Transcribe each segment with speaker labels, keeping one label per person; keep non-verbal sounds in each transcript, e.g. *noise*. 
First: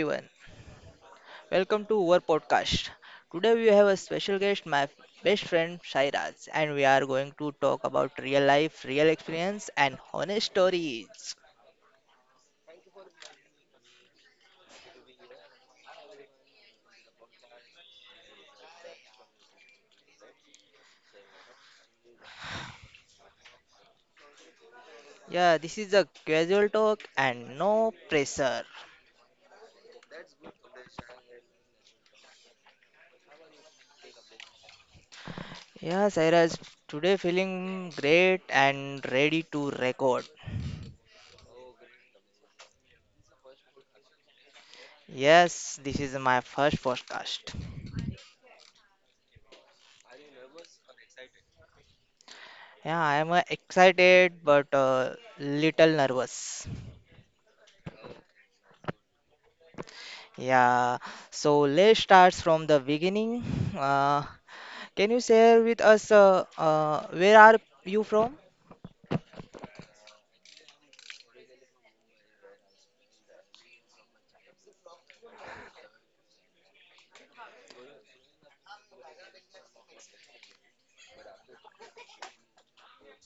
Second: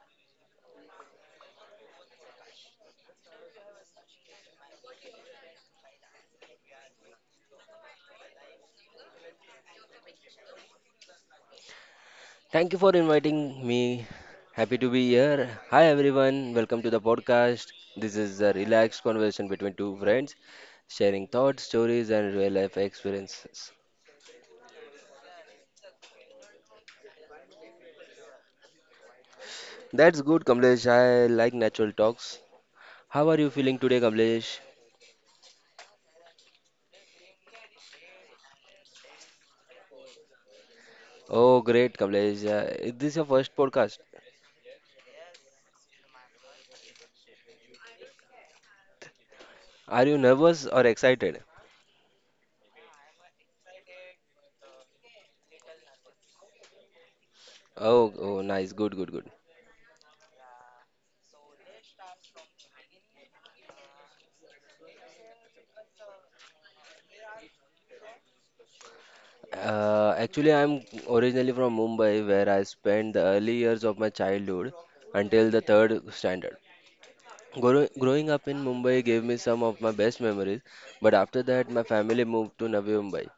Speaker 1: everyone, welcome to our podcast. Today we have a special guest, my best friend Shairaj, and we are going to talk about real life, real experience, and honest stories.
Speaker 2: Thank you for inviting me. Happy to be here. Hi everyone, welcome to the podcast. This is a relaxed conversation between two friends, sharing thoughts, stories, and real life experiences.
Speaker 1: Yeah, this is a casual talk and no pressure.
Speaker 2: That's good, Kamlesh. I like natural talks. How are you feeling today, Kamlesh?
Speaker 1: Yeah, Sairaj, today feeling great and ready to record.
Speaker 2: Oh, great, Kamlesh. Is this your first podcast?
Speaker 1: Yes, this is my first podcast.
Speaker 2: Are you nervous or excited?
Speaker 1: Yeah, I am excited but little nervous.
Speaker 2: Oh, oh, nice. Good, good, good.
Speaker 1: Yeah, so let's start from the beginning. Uh, can you share with us where are you from?
Speaker 2: Actually, I'm originally from Mumbai, where I spent the early years of my childhood until the third standard. Growing up in Mumbai gave me some of my best memories, but after that, my family moved to Navi Mumbai.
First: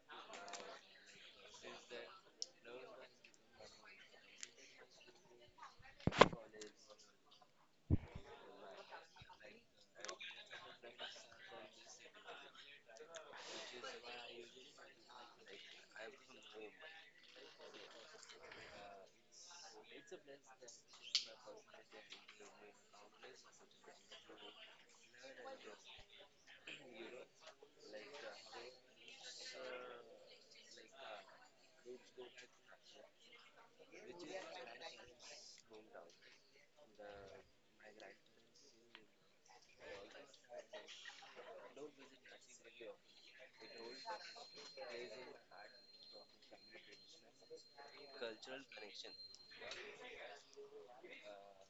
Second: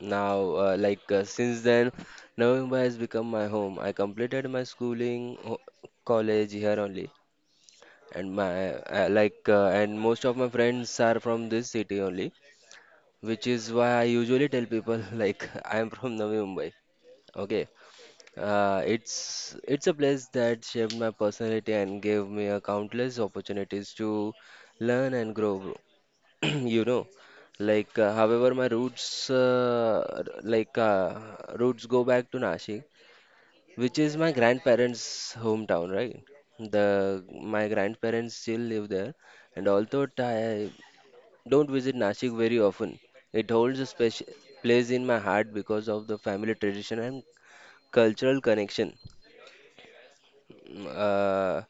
Speaker 2: Now, since then, Navi Mumbai has become my home. I completed my schooling, college here only, and my like and most of my friends are from this city only, which is why I usually tell people *laughs* like I am from Navi Mumbai. Okay, it's a place that shaped my personality and gave me a countless opportunities to learn and grow. *clears throat* You know, however my roots r- like roots go back to Nashik, which is my grandparents' hometown, right? The my grandparents still live there, and although I don't visit Nashik very often, it holds a special place in my heart because of the family tradition and cultural connection. Uh,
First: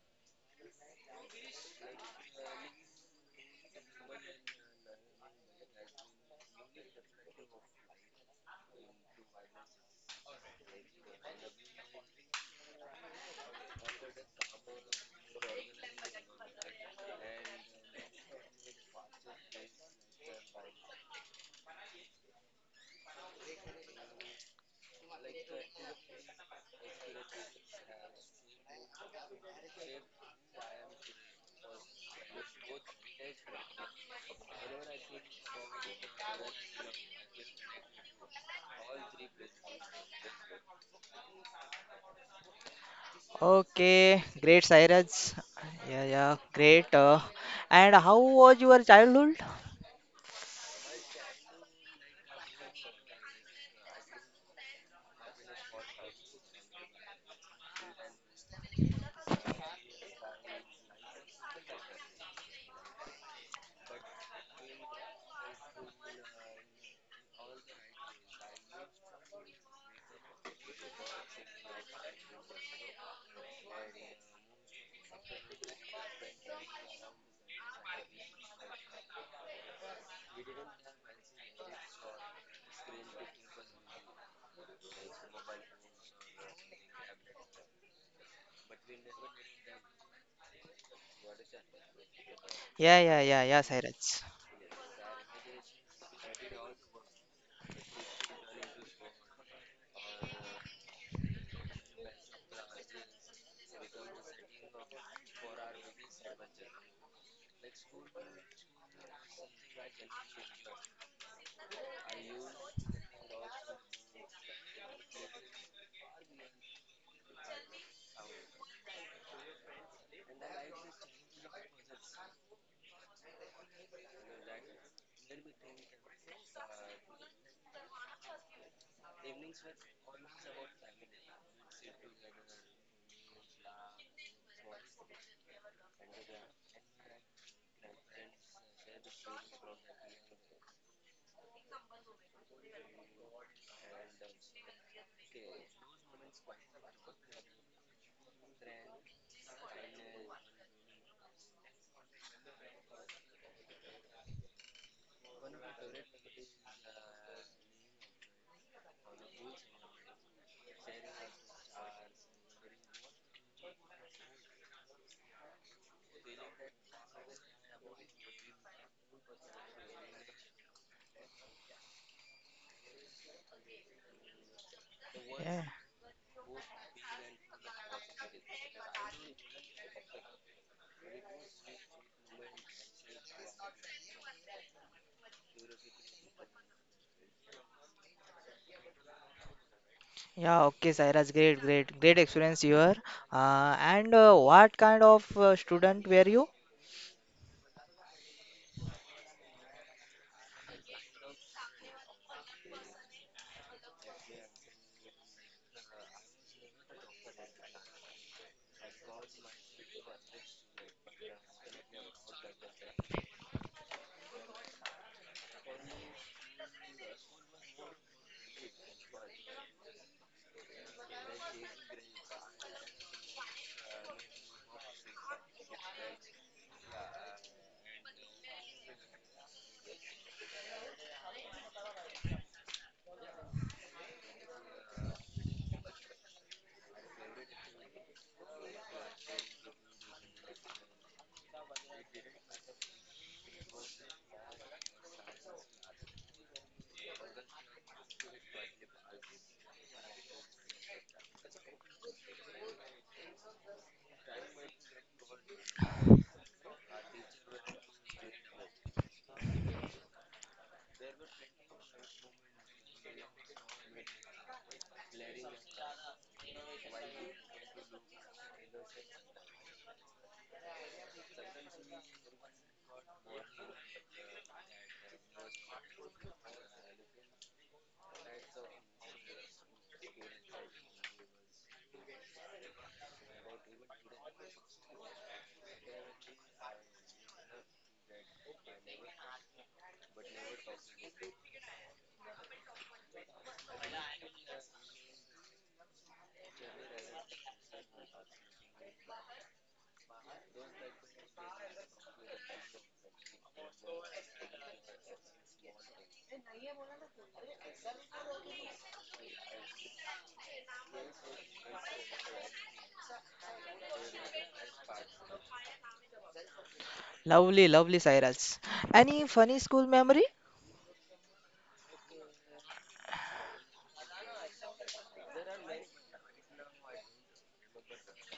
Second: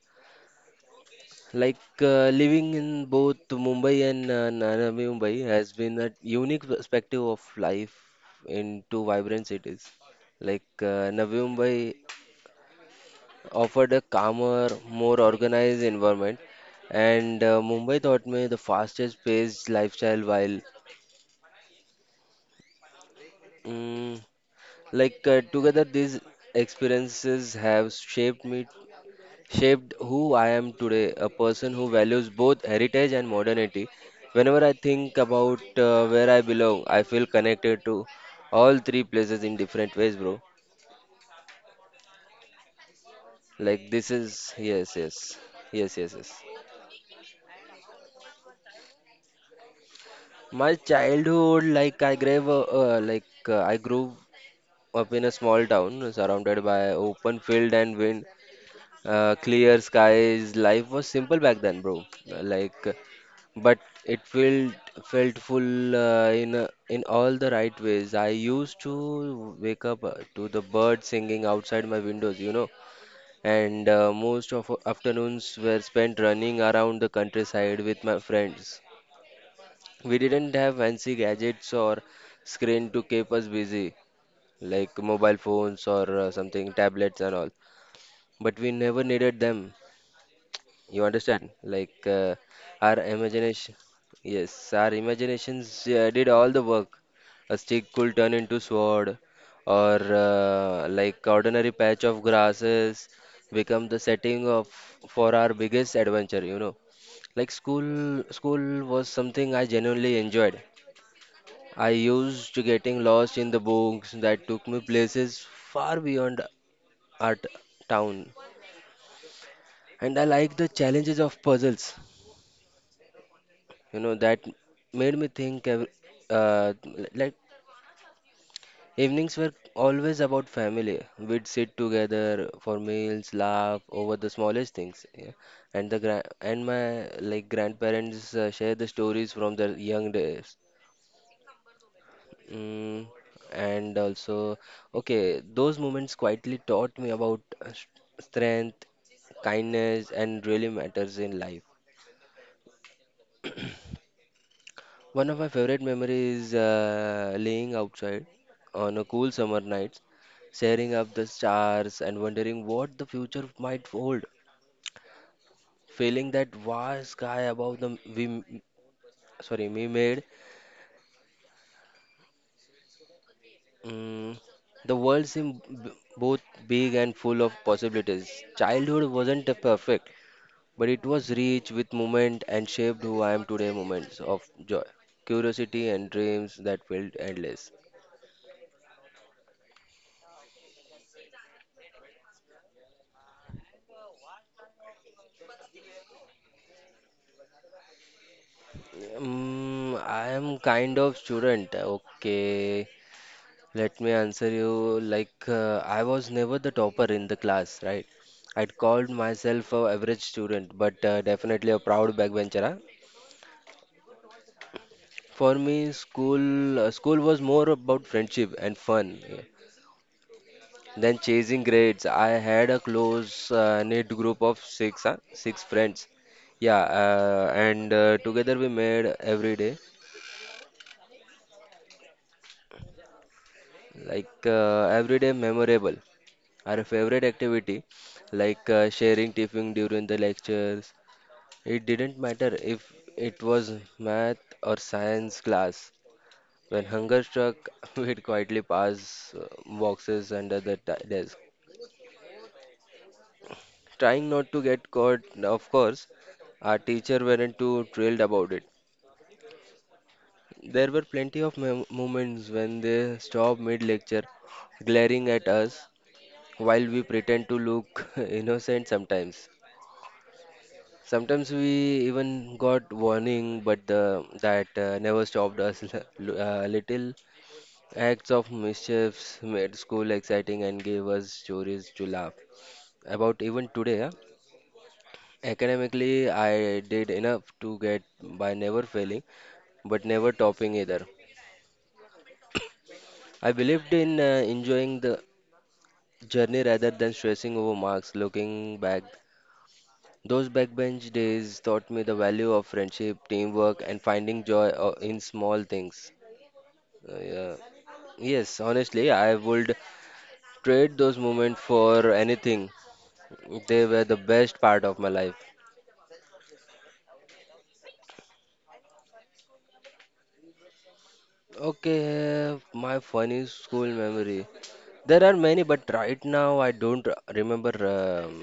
Speaker 2: Living in both Mumbai and Navi Mumbai has been a unique perspective of life in two vibrant cities. Navi Mumbai offered a calmer, more organized environment, and Mumbai taught me the fastest paced lifestyle, while mm, together these experiences have shaped me shaped who I am today, a person who values both heritage and modernity. Whenever I think about where I belong, I feel connected to all three places in different ways, bro. Like this
Speaker 1: Okay,
Speaker 2: is
Speaker 1: great,
Speaker 2: yes,
Speaker 1: Cyrus.
Speaker 2: yes, yes,
Speaker 1: Yeah,
Speaker 2: yes,
Speaker 1: yeah,
Speaker 2: yes.
Speaker 1: great. And how was your childhood?
Speaker 2: My childhood, I grew up in a small town surrounded by open field and wind. Clear skies, life was simple back then, bro. Uh, Like, uh, but it felt full in all the right ways. I used to wake up to the birds singing outside my windows, you know, and most of our afternoons were spent running around the countryside with my friends. We didn't have fancy gadgets or screen to keep us busy, like mobile phones or something, tablets and all. But we never needed them. You understand? Our
Speaker 1: Yeah, yeah, yeah, yeah,
Speaker 2: imagination,
Speaker 1: Cyrus.
Speaker 2: yes, our imaginations did all the work. A stick could turn into sword, or ordinary patch of grasses become the setting of for our biggest adventure. You know, like school was something I genuinely enjoyed. I used to getting lost in the books that took me places far beyond our town, and I liked the challenges of puzzles. You know, that made me think ev- uh, like evenings were always about family. We'd sit together for meals, laugh over the smallest things. Yeah. And the gra and my like grandparents share the stories from their young days. Mm, and also, okay, those moments quietly taught me about strength, kindness, and really matters in life. One of my favorite memories is laying outside on a cool summer night, staring up the stars and wondering what the future might hold. Feeling that vast sky above the we m- sorry we made, mm, the world
Speaker 1: Yeah,
Speaker 2: seemed both big and full of possibilities. Childhood wasn't a perfect, but it was rich with moment and shaped who I am today. Moments of joy, curiosity, and dreams that felt endless.
Speaker 1: yeah, okay, Cyrus, great, great, great experience you are. And what kind of student were you?
Speaker 2: I am kind of student. Okay, let me answer you. I was never the topper in the class, right? I'd called myself a average student, but definitely a proud backbencher. Huh? For me, school was more about friendship and fun, yeah, than chasing grades. I had a close knit group of six, huh? Six friends. Yeah, and together we made every day memorable. Our favorite activity, sharing tiffin during the lectures, it didn't matter if it was math or science class. When hunger struck, *laughs* we'd quietly pass boxes under the t desk, trying not to get caught. Of course, our teacher weren't too thrilled about it. There were plenty of moments when they stopped mid-lecture, glaring at us while we pretend to look *laughs* innocent sometimes. Sometimes we even got warning, but that never stopped us. *laughs* Little acts of mischiefs made school exciting and gave us stories to laugh about even today. Huh? Academically, I did enough to get by, never failing, but never topping either. I believed in enjoying the journey rather than stressing over marks. Looking back, those backbench days taught me the value of friendship, teamwork, and finding joy in small things. Yeah. Yes, honestly, I would trade those moments for anything. They were the best part of my life.
Speaker 1: Lovely, lovely, Cyrus. Any funny school memory?
Speaker 2: Okay, my funny school memory. There are many, but right now I don't remember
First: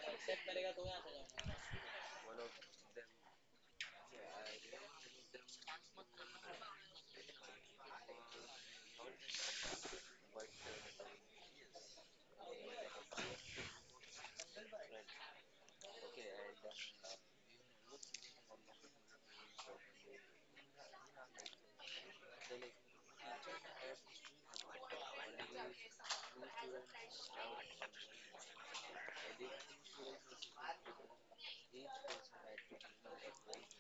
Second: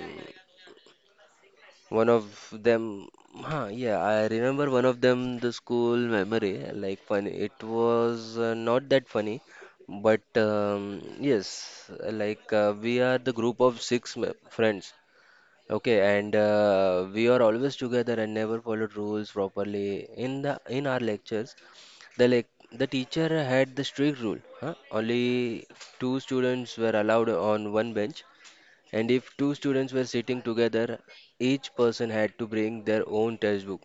Speaker 2: one of them. Huh, yeah, I remember one of them, the school memory. Like funny, it was not that funny, but yes, we are the group of six friends. Okay, and we are always together and never followed rules properly. In our lectures, the lec the teacher had the strict rule, huh? Only two students were allowed on one bench, and if two students were sitting together, each person had to bring their own textbook.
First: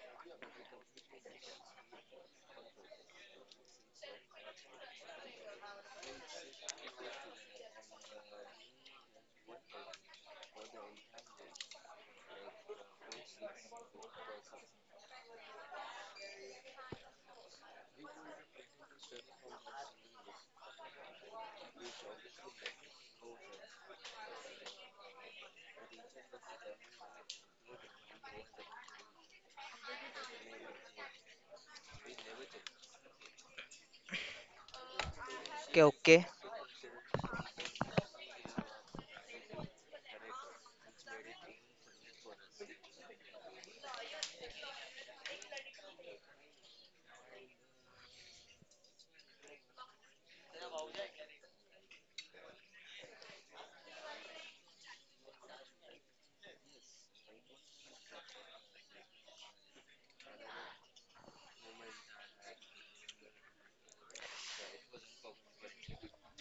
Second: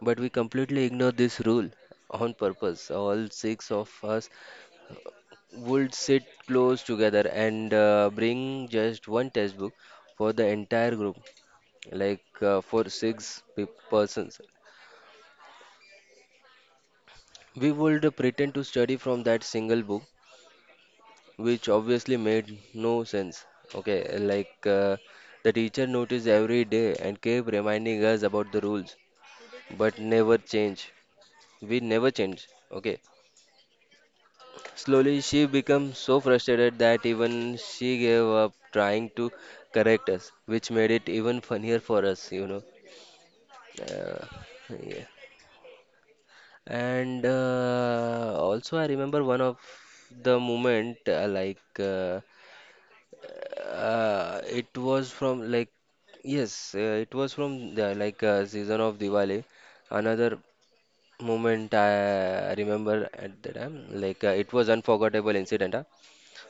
Speaker 2: But we completely ignored this rule on purpose. All six of us would sit close together and bring just one textbook for the entire group, for six persons. We would pretend to study from that single book, which obviously made no sense. Okay, the teacher noticed every day and kept reminding us about the rules, but never change. We never change. Okay. Slowly, she
Speaker 1: Okay,
Speaker 2: became so
Speaker 1: okay.
Speaker 2: frustrated that even she gave up trying to correct us, which made it even funnier for us, you know. Uh, yeah. And also, I remember one of the moment like it was from like yes, it was from the season of Diwali. Another moment I remember at the time, it was unforgettable incident. Huh?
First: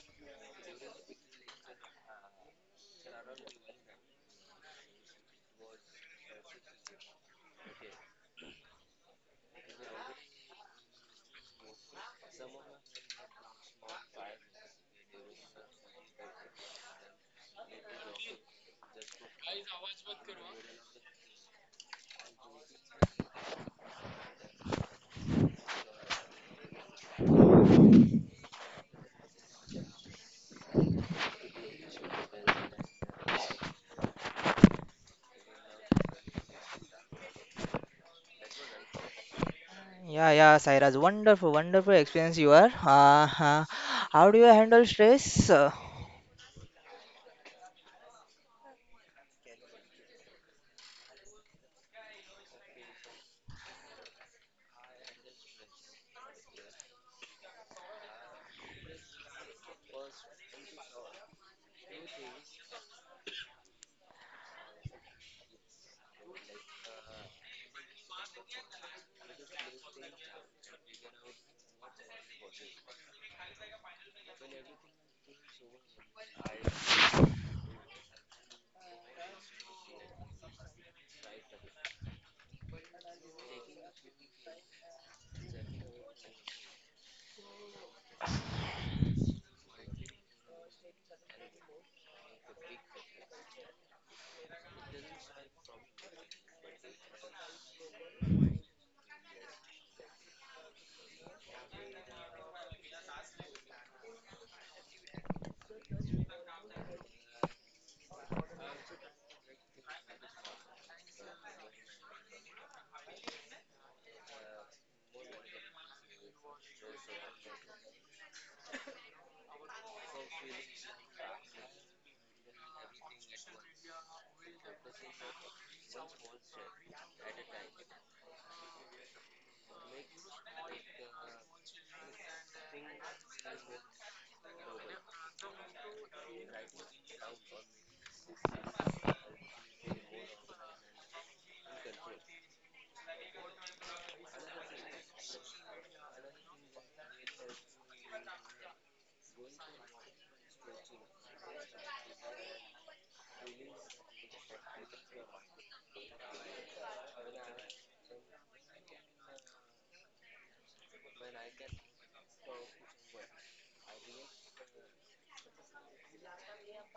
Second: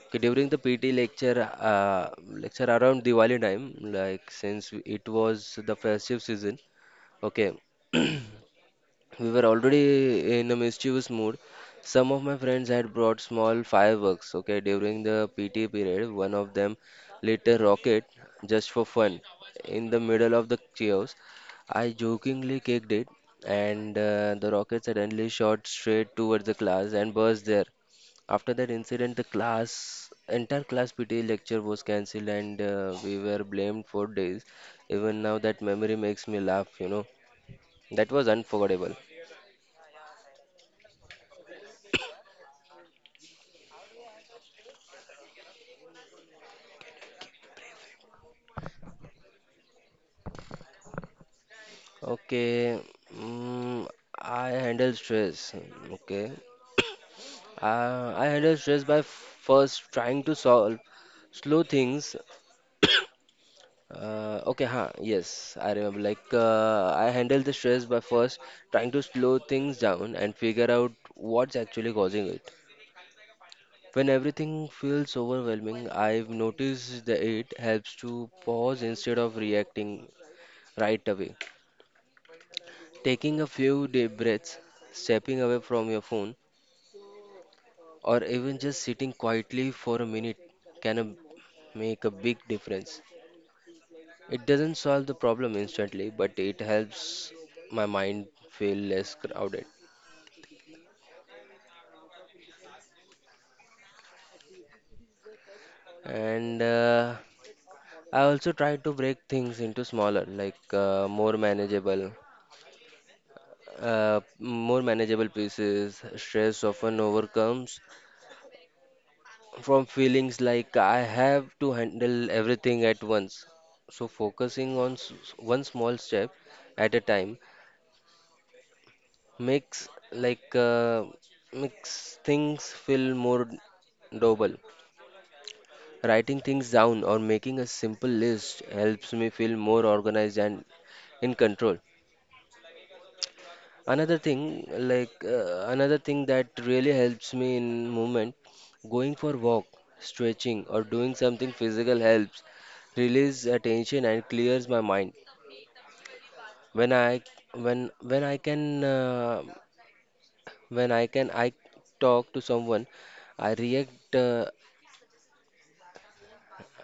Speaker 2: Okay, during the PT lecture around Diwali time, like since it was the festive season. Okay. We were already in a mischievous mood. Some of my friends had brought small fireworks. Okay, during the PT period, one of them lit a rocket just for fun. In the middle of the chaos, I jokingly kicked it, and the rocket suddenly shot straight towards the class and burst there. After that incident, entire class PT lecture was cancelled, and we were blamed for days. Even now, that memory makes me laugh, you know. That was unforgettable.
Speaker 1: Yeah, yeah, Sairaj. Wonderful, wonderful experience you are. How do you handle stress?
Speaker 2: Okay, mm, I handle stress. Okay, I handle stress by first trying to solve slow things. Okay, huh, yes, I remember. Like, I handle the stress by first trying to slow things down and figure out what's actually causing it. When everything feels overwhelming, I've noticed that it helps to pause instead of reacting right away. Taking a few deep breaths, stepping away from your phone or even just sitting quietly for a minute can make a big difference. It doesn't solve the problem instantly, but it helps my mind feel less crowded. And I also try to break things into smaller, more manageable pieces. Stress often overcomes from feelings like I have to handle everything at once. So focusing on one small step at a time makes makes things feel more doable. Writing things down or making a simple list helps me feel more organized and in control. Another thing, another thing that really helps me in movement, going for walk, stretching, or doing something physical helps release attention and clears my mind. When I when when I can uh, when I can I talk to someone, I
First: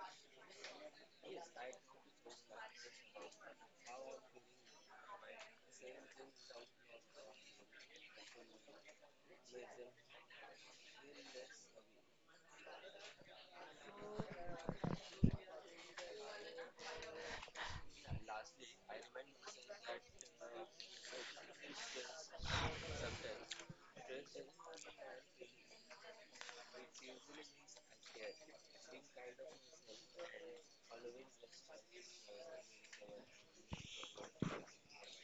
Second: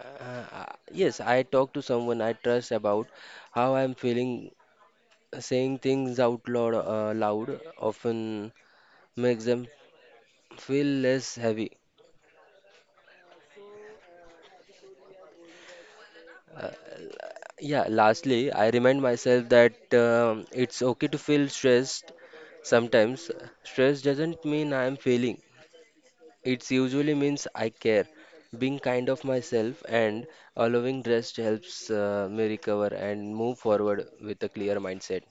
Speaker 2: uh, yes, I talk to someone I trust about how I'm feeling. Saying things out loud, loud often makes them feel less heavy. Uh, yeah. Lastly, I remind myself that it's okay to feel stressed. Sometimes stress doesn't mean I'm failing. It usually means I care, being kind of myself, and allowing rest helps me recover and move forward with a clear mindset.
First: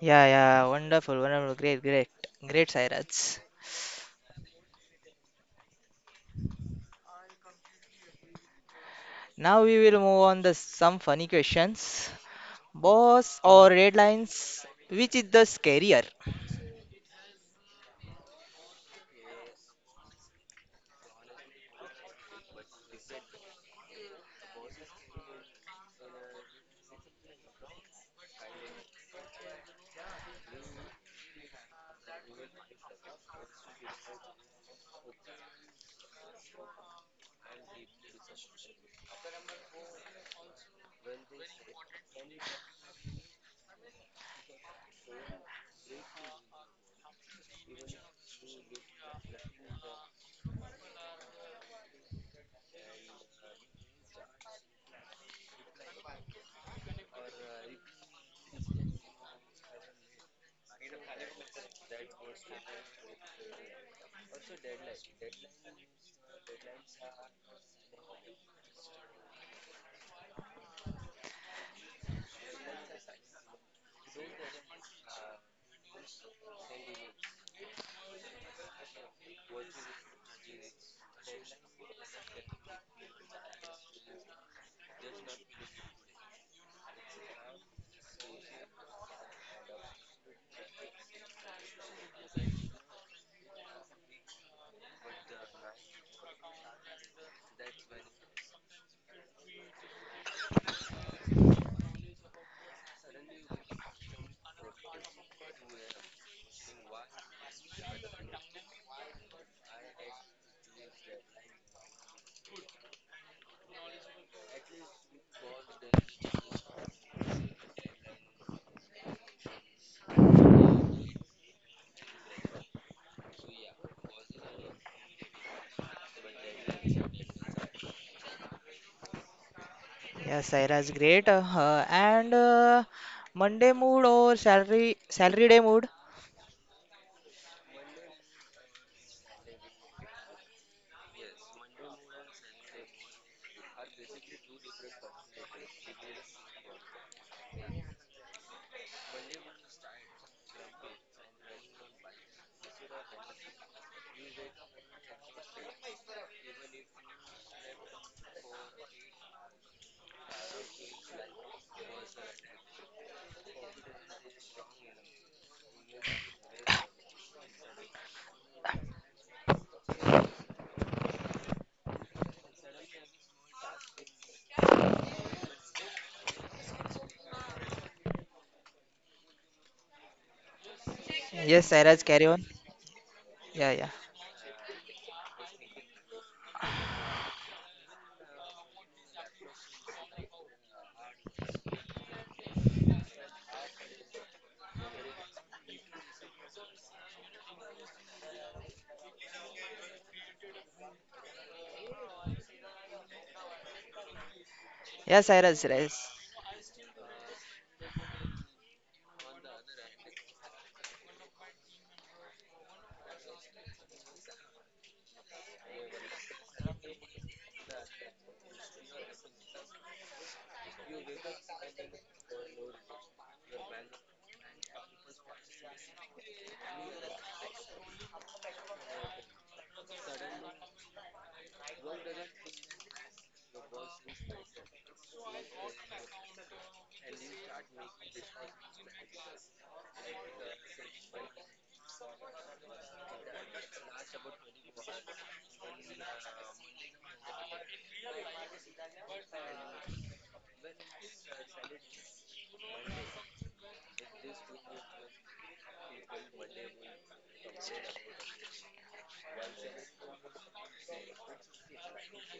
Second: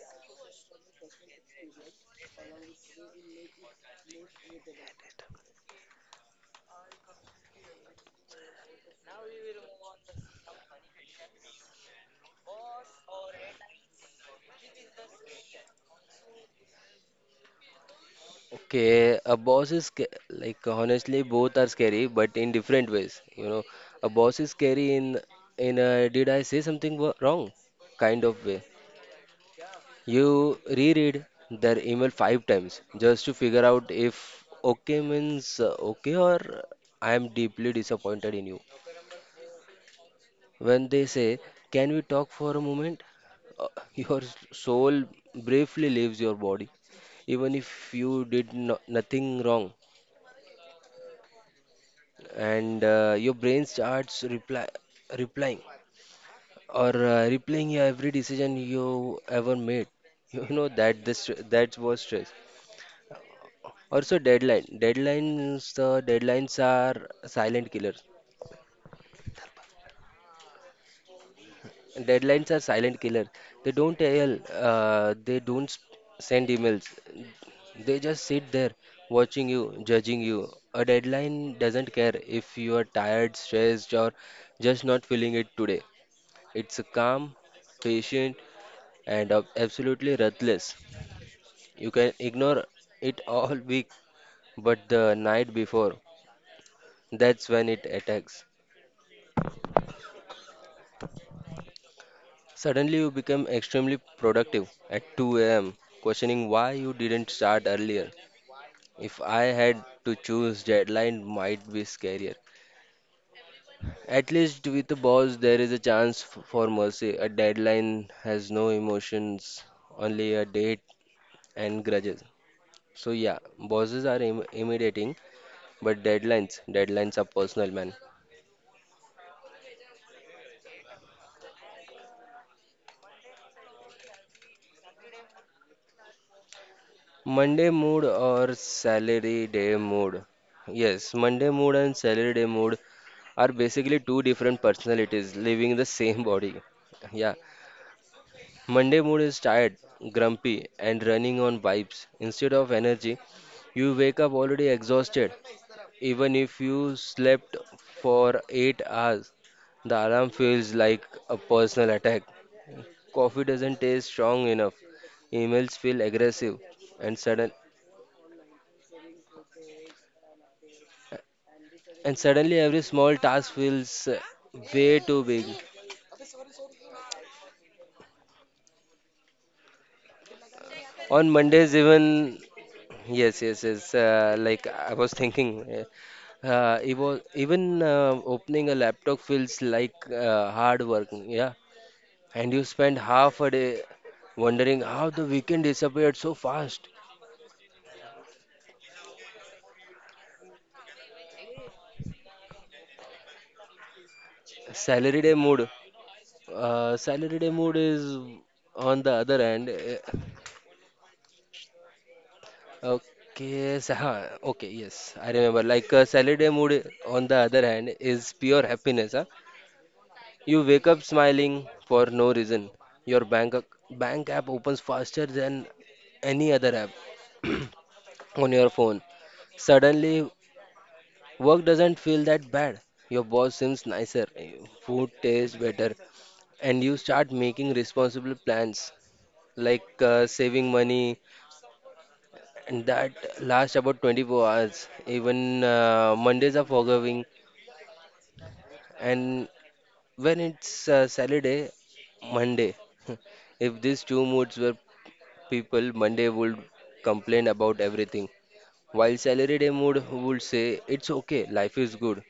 Speaker 1: Yeah, yeah, wonderful, wonderful. Great, great, great, Sairaj. Now we will move on to some funny questions. Boss or red lines? Which is the scarier?
Speaker 2: Okay, a boss is sca- like honestly both are scary, but in different ways. You know, a boss is scary in a did I say something wrong kind of way. You reread their email five times just to figure out if okay means okay or I am deeply disappointed in you. When they say, "Can we talk for a moment?" Uh, *laughs* Your soul briefly leaves your body, even if you did nothing wrong, and your brain starts replying or replaying your every decision you ever made. *laughs* You know that this that was stress. Also, Deadlines. The deadlines are silent killers. Deadlines are silent killer. They don't yell, they don't send emails. They just sit there watching you, judging you. A deadline doesn't care if you are tired, stressed, or just not feeling it today. It's calm, patient, and absolutely ruthless. You can ignore it all week, but the night before, that's when it attacks. Suddenly you become extremely productive at 2 a.m., questioning why you didn't start earlier. If I had to choose, deadline might be scarier. At least with the boss, there is a chance for mercy. A deadline has no emotions, only a date and grudges. So, yeah, bosses are intimidating, but deadlines are personal, man.
Speaker 1: Yeah, Sairaj, great. And Monday mood or salary day mood?
Speaker 2: Monday mood or salary day mood? Yes, Monday mood and salary day mood are basically two different personalities living in the same body. Yeah, Monday mood is tired, grumpy, and running on vibes. Instead of energy, you wake up already exhausted. Even if you slept for 8 hours, the alarm feels like a personal attack. Coffee doesn't taste strong enough. Emails feel aggressive and sudden. And suddenly every small task feels way too big. On
Speaker 1: Yes,
Speaker 2: Mondays,
Speaker 1: Sairaj, carry on.
Speaker 2: even yes,
Speaker 1: Yeah,
Speaker 2: yes,
Speaker 1: yeah.
Speaker 2: yes. Like I was thinking, it was even opening a laptop feels like hard work. Yeah, and you spend half a day wondering how the weekend disappeared so fast.
Speaker 1: Yeah,
Speaker 2: Salary day
Speaker 1: Sairaj,
Speaker 2: mood.
Speaker 1: yes.
Speaker 2: Salary day mood is on the other hand. Okay, so, okay, yes, I remember. Like a Saturday mood, on the other hand, is pure happiness. Huh? You wake up smiling for no reason. Your bank app opens faster than any other app *clears throat* on your phone. Suddenly, work doesn't feel that bad. Your boss seems nicer, food tastes better, and you start making responsible plans like saving money, and that lasts about 24 hours. Even Mondays are forgiving, and when it's Saturday, Monday. *laughs* If these two moods were people, Monday would complain about everything, while Saturday mood would say it's okay, life is good.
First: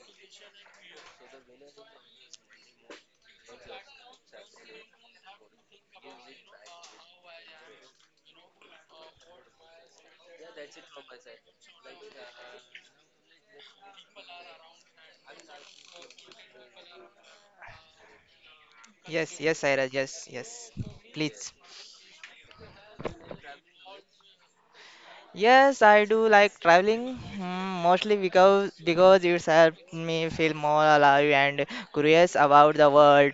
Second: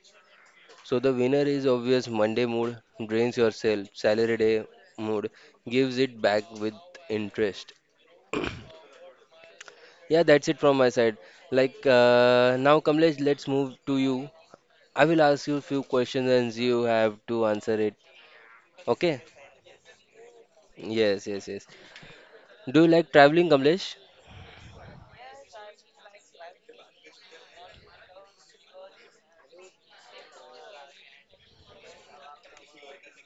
Speaker 2: So the winner is obvious. Monday mood drains yourself. Saturday mood gives it back with interest. Yeah, that's it from my side. Like now, Kamlesh, let's move to you. I will ask you few questions and you have to answer it. Okay?
Speaker 1: Yes, yes, Sairaj, yes, yes.
Speaker 2: Yes, yes,
Speaker 1: Please.
Speaker 2: yes. Do you like traveling, Kamlesh?
Speaker 1: Yes, I do like traveling, mm, mostly because it's helped me feel more alive and curious about the world.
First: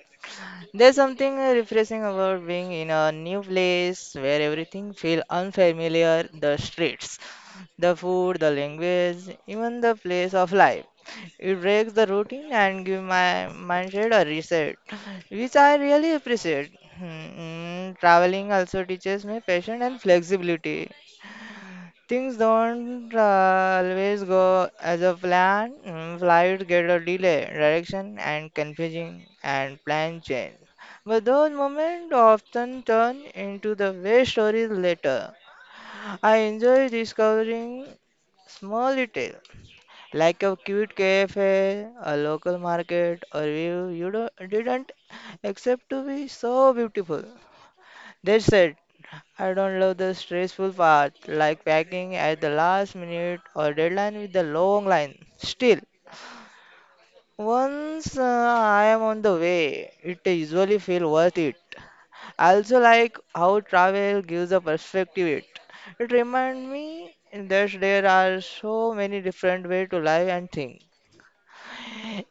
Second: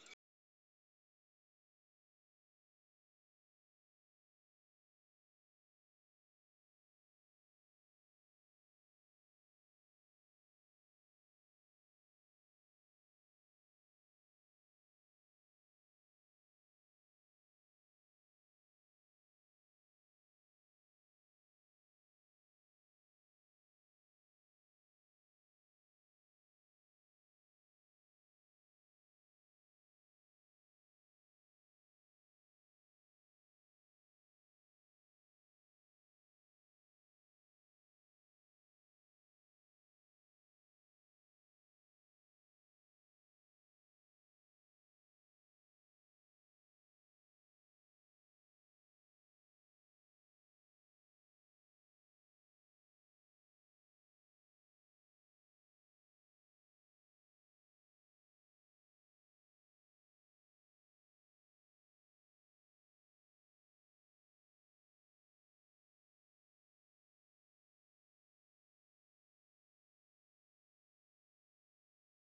Speaker 1: There's something refreshing about being in a new place where everything feels unfamiliar, the streets, the food, the language, even the place of life. It breaks the routine and give my mindset a reset, which I really appreciate. Traveling also teaches me patience and flexibility. Things don't always go as a plan. Mm, flights get a delay, direction and confusing, and plan change. But those moments often turn into the best stories later. I enjoy discovering small details, like a cute cafe, a local market, or view didn't expect to be so beautiful. That's it. I don't love the stressful part, like packing at the last minute or deadline with the long line. Still, once I am on the way, it usually feels worth it. I also like how travel gives a perspective. It reminds me that there are so many different ways to live and think.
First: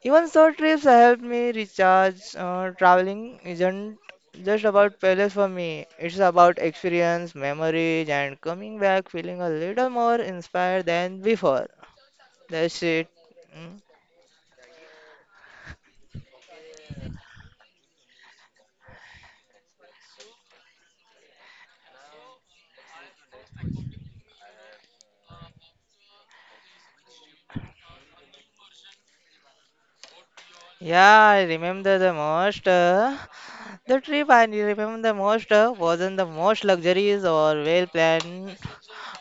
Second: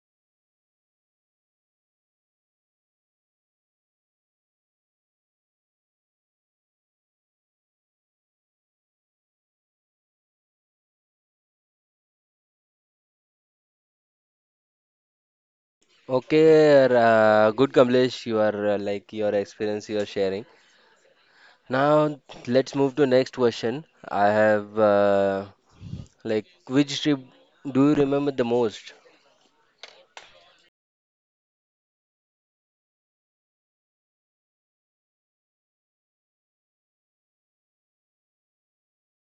Speaker 1: Even short trips help me recharge. Traveling isn't just about palace for me. It's about experience, memories, and coming back feeling a little more inspired than before. That's it. Mm.
Speaker 2: Okay, good Kamlesh, you are like your experience you are sharing. Now let's move to next question. I have like which trip do you remember the most?
Speaker 1: Yeah, I remember the most. The trip I remember the most wasn't the most luxurious or well planned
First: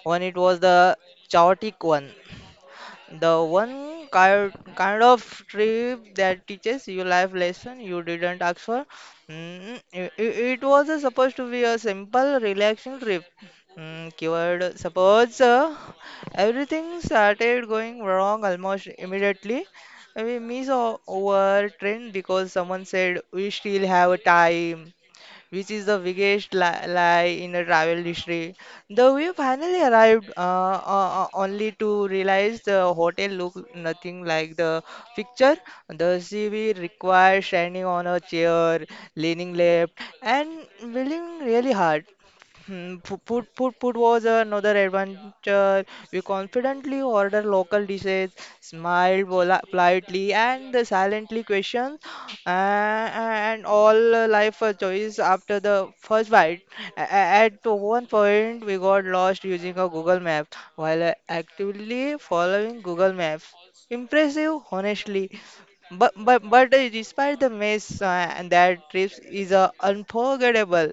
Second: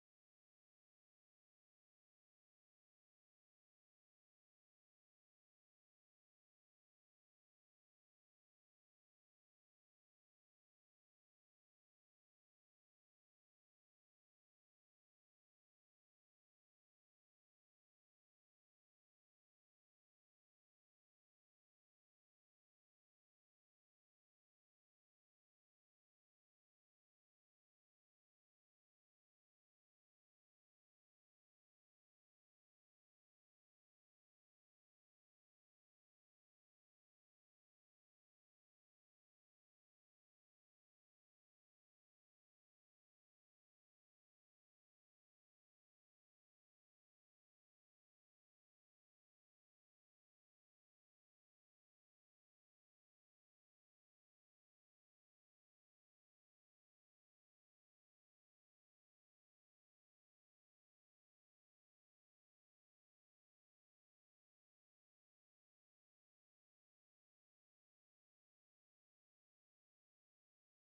Speaker 1: one. It was the chaotic one. The one kind of trip that teaches you life lesson you didn't ask for. Mm, it was supposed to be a simple relaxing trip. Mm, keyword suppose, everything started going wrong almost immediately. We miss our train because someone said we still have time, which is the biggest lie in the travel history. The we finally arrived, only to realize the hotel looked nothing like the picture. The CV required standing on a chair, leaning left, and breathing really hard. Hmm, food was another adventure. We confidently ordered local dishes, smiled politely and silently questioned, and all life choice after the first bite. At one point, we got lost using a Google Map while actively following Google Maps. Impressive, honestly. But Despite the mess, and that trip is unforgettable.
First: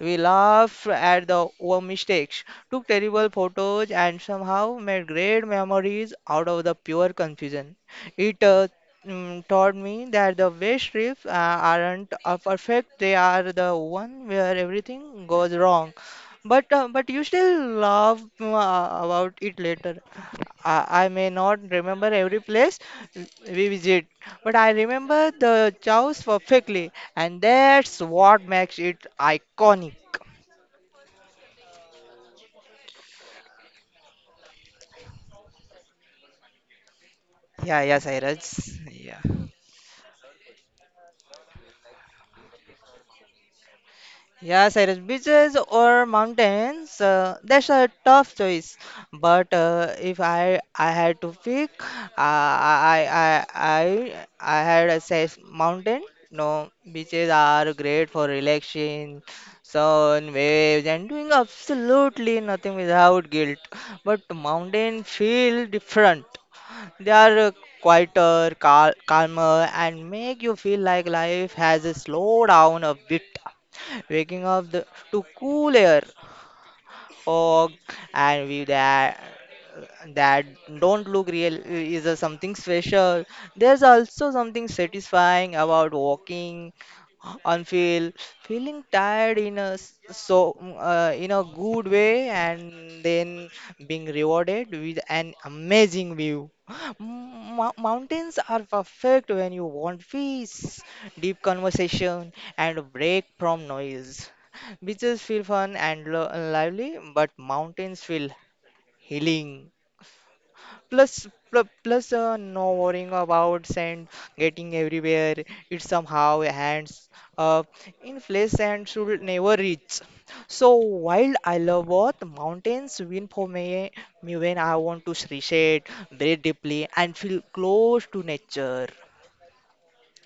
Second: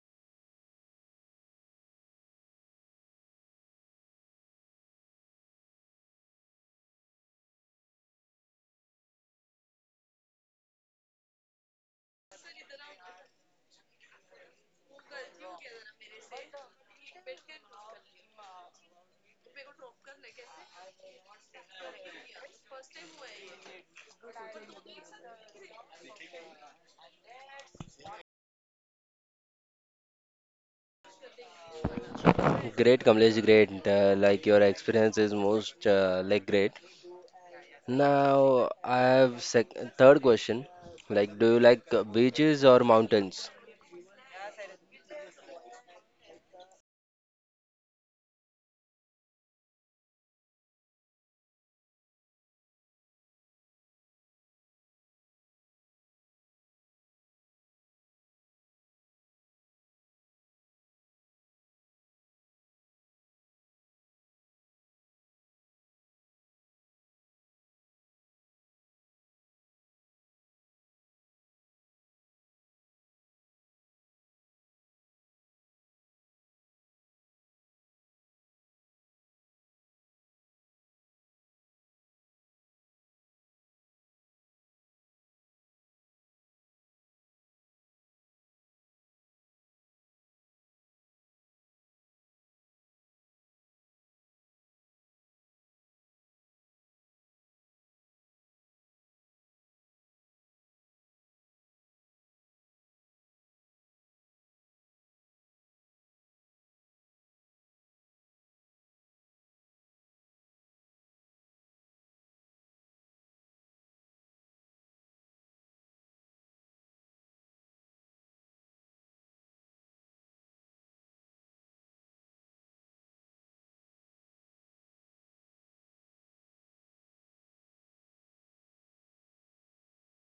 Speaker 1: We laughed at the our mistakes, took terrible photos, and somehow made great memories out of the pure confusion. It taught me that the best trips aren't perfect; they are the one where everything goes wrong. But you still laugh about it later. I may not remember every place we visit, but I remember the chows perfectly, and that's what makes it iconic.
Speaker 2: Great Kamlesh, great. Like your experience is most like great.
Speaker 1: Yeah, yeah,
Speaker 2: Now
Speaker 1: Cyrus.
Speaker 2: I
Speaker 1: Yeah.
Speaker 2: have sec third question. Like do you like beaches or mountains?
Speaker 1: Yeah, Cyrus. Beaches or mountains, that's a tough choice. But If I had to pick, I had a say mountain. No, beaches are great for relaxing, sun, waves, and doing absolutely nothing without guilt. But mountain feel different. They are quieter, calmer, and make you feel like life has slowed down a bit. Waking up to cool air or and view that don't look real is a something special. There's also something satisfying about walking on feeling tired in a so in a good way and then being rewarded with an amazing view. Mountains are perfect when you want peace, deep conversation and a break from noise. Beaches feel fun and lively, but mountains feel healing. Plus no worrying about sand getting everywhere. It somehow hands up in place and should never reach. So while I love both, mountains win for me, me when I want to appreciate, breathe deeply, and feel close to nature.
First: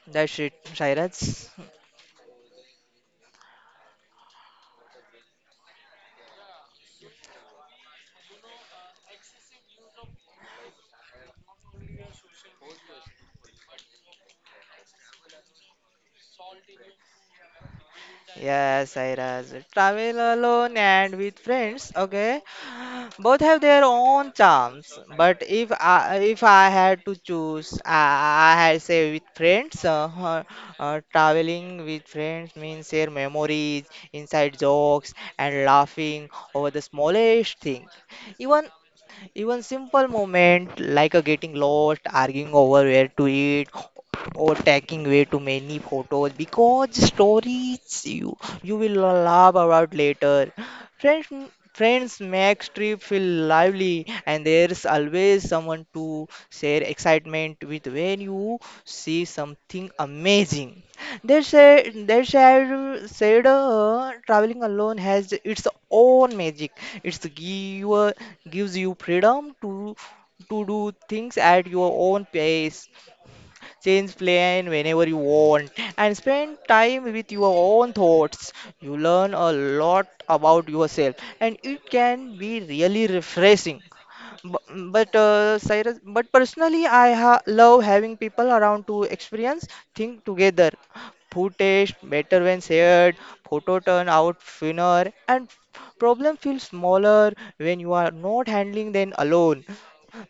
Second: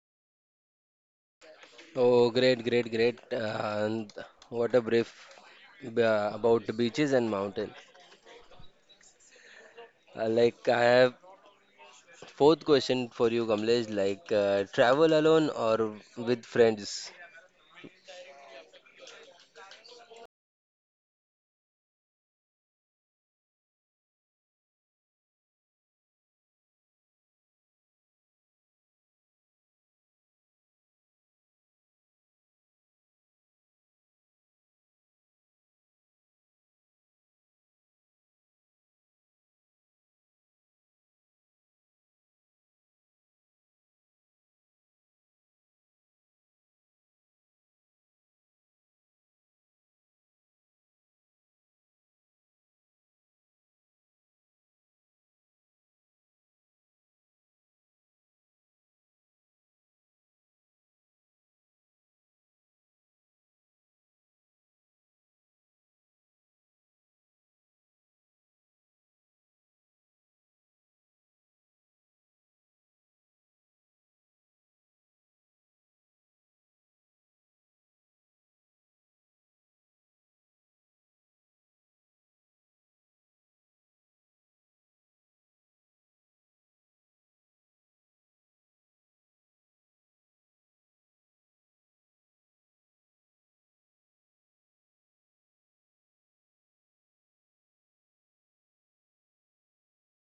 Speaker 1: That's it, Sairaj.
Speaker 2: Oh, great, great, great. And what a brief about the beaches and mountain. Like I have fourth question for you, Kamlesh. Like travel alone or with friends?
Speaker 1: Yes, Sairaj. Travel alone and with friends. Okay. Both have their own charms, but if I had to choose, I had say with friends. Traveling with friends means share memories, inside jokes, and laughing over the smallest thing. Even even simple moment like a getting lost, arguing over where to eat, or taking way too many photos because stories you will laugh about later. Friends friends make trip feel lively and there's always someone to share excitement with when you see something amazing. They said said Traveling alone has its own magic. It's give Gives you freedom to do things at your own pace, change plan whenever you want, and spend time with your own thoughts. You learn a lot about yourself, and it can be really refreshing. Bu- But Cyrus, but personally, I ha love having people around to experience things together. Food taste better when shared, photo turn out thinner, and problem feels smaller when you are not handling them alone.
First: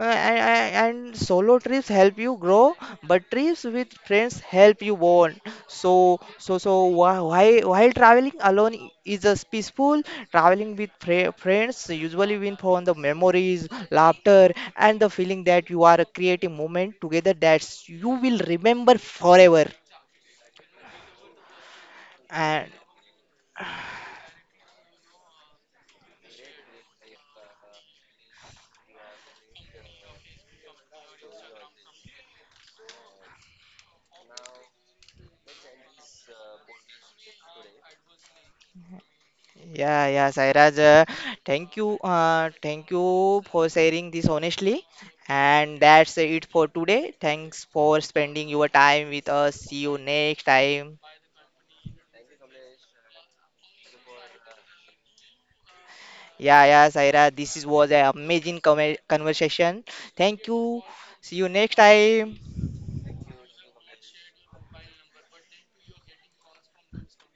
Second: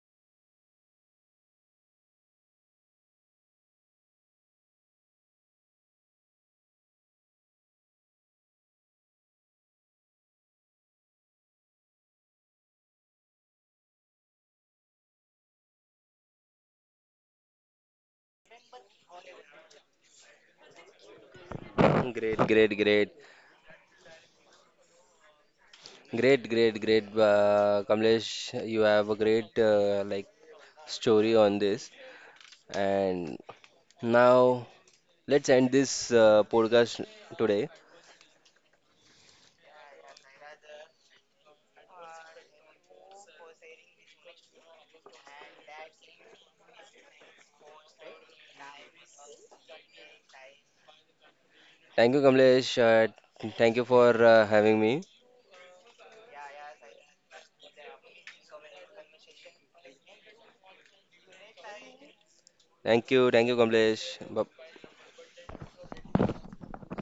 Speaker 1: And Solo trips help you grow, but trips with friends help you bond. So while traveling alone is a peaceful. Traveling with friends usually win from the memories, laughter, and the feeling that you are creating moment together that you will remember forever.
Speaker 2: Great, great,
Speaker 1: And
Speaker 2: great, great, great, great. Kamlesh, you have a great like story on this. And now let's end this podcast today.
Speaker 1: yeah, yeah, Sairaj, thank you for sharing this honestly. And that's it for today. Thanks for spending your time with us. See you next time.
Speaker 2: Thank you, Kamlesh. Thank you for having me.
Speaker 1: Yeah, yeah, Sairaj, was an amazing conversation. Thank you. See you next time.
Speaker 2: Thank you, Kamlesh. Bye.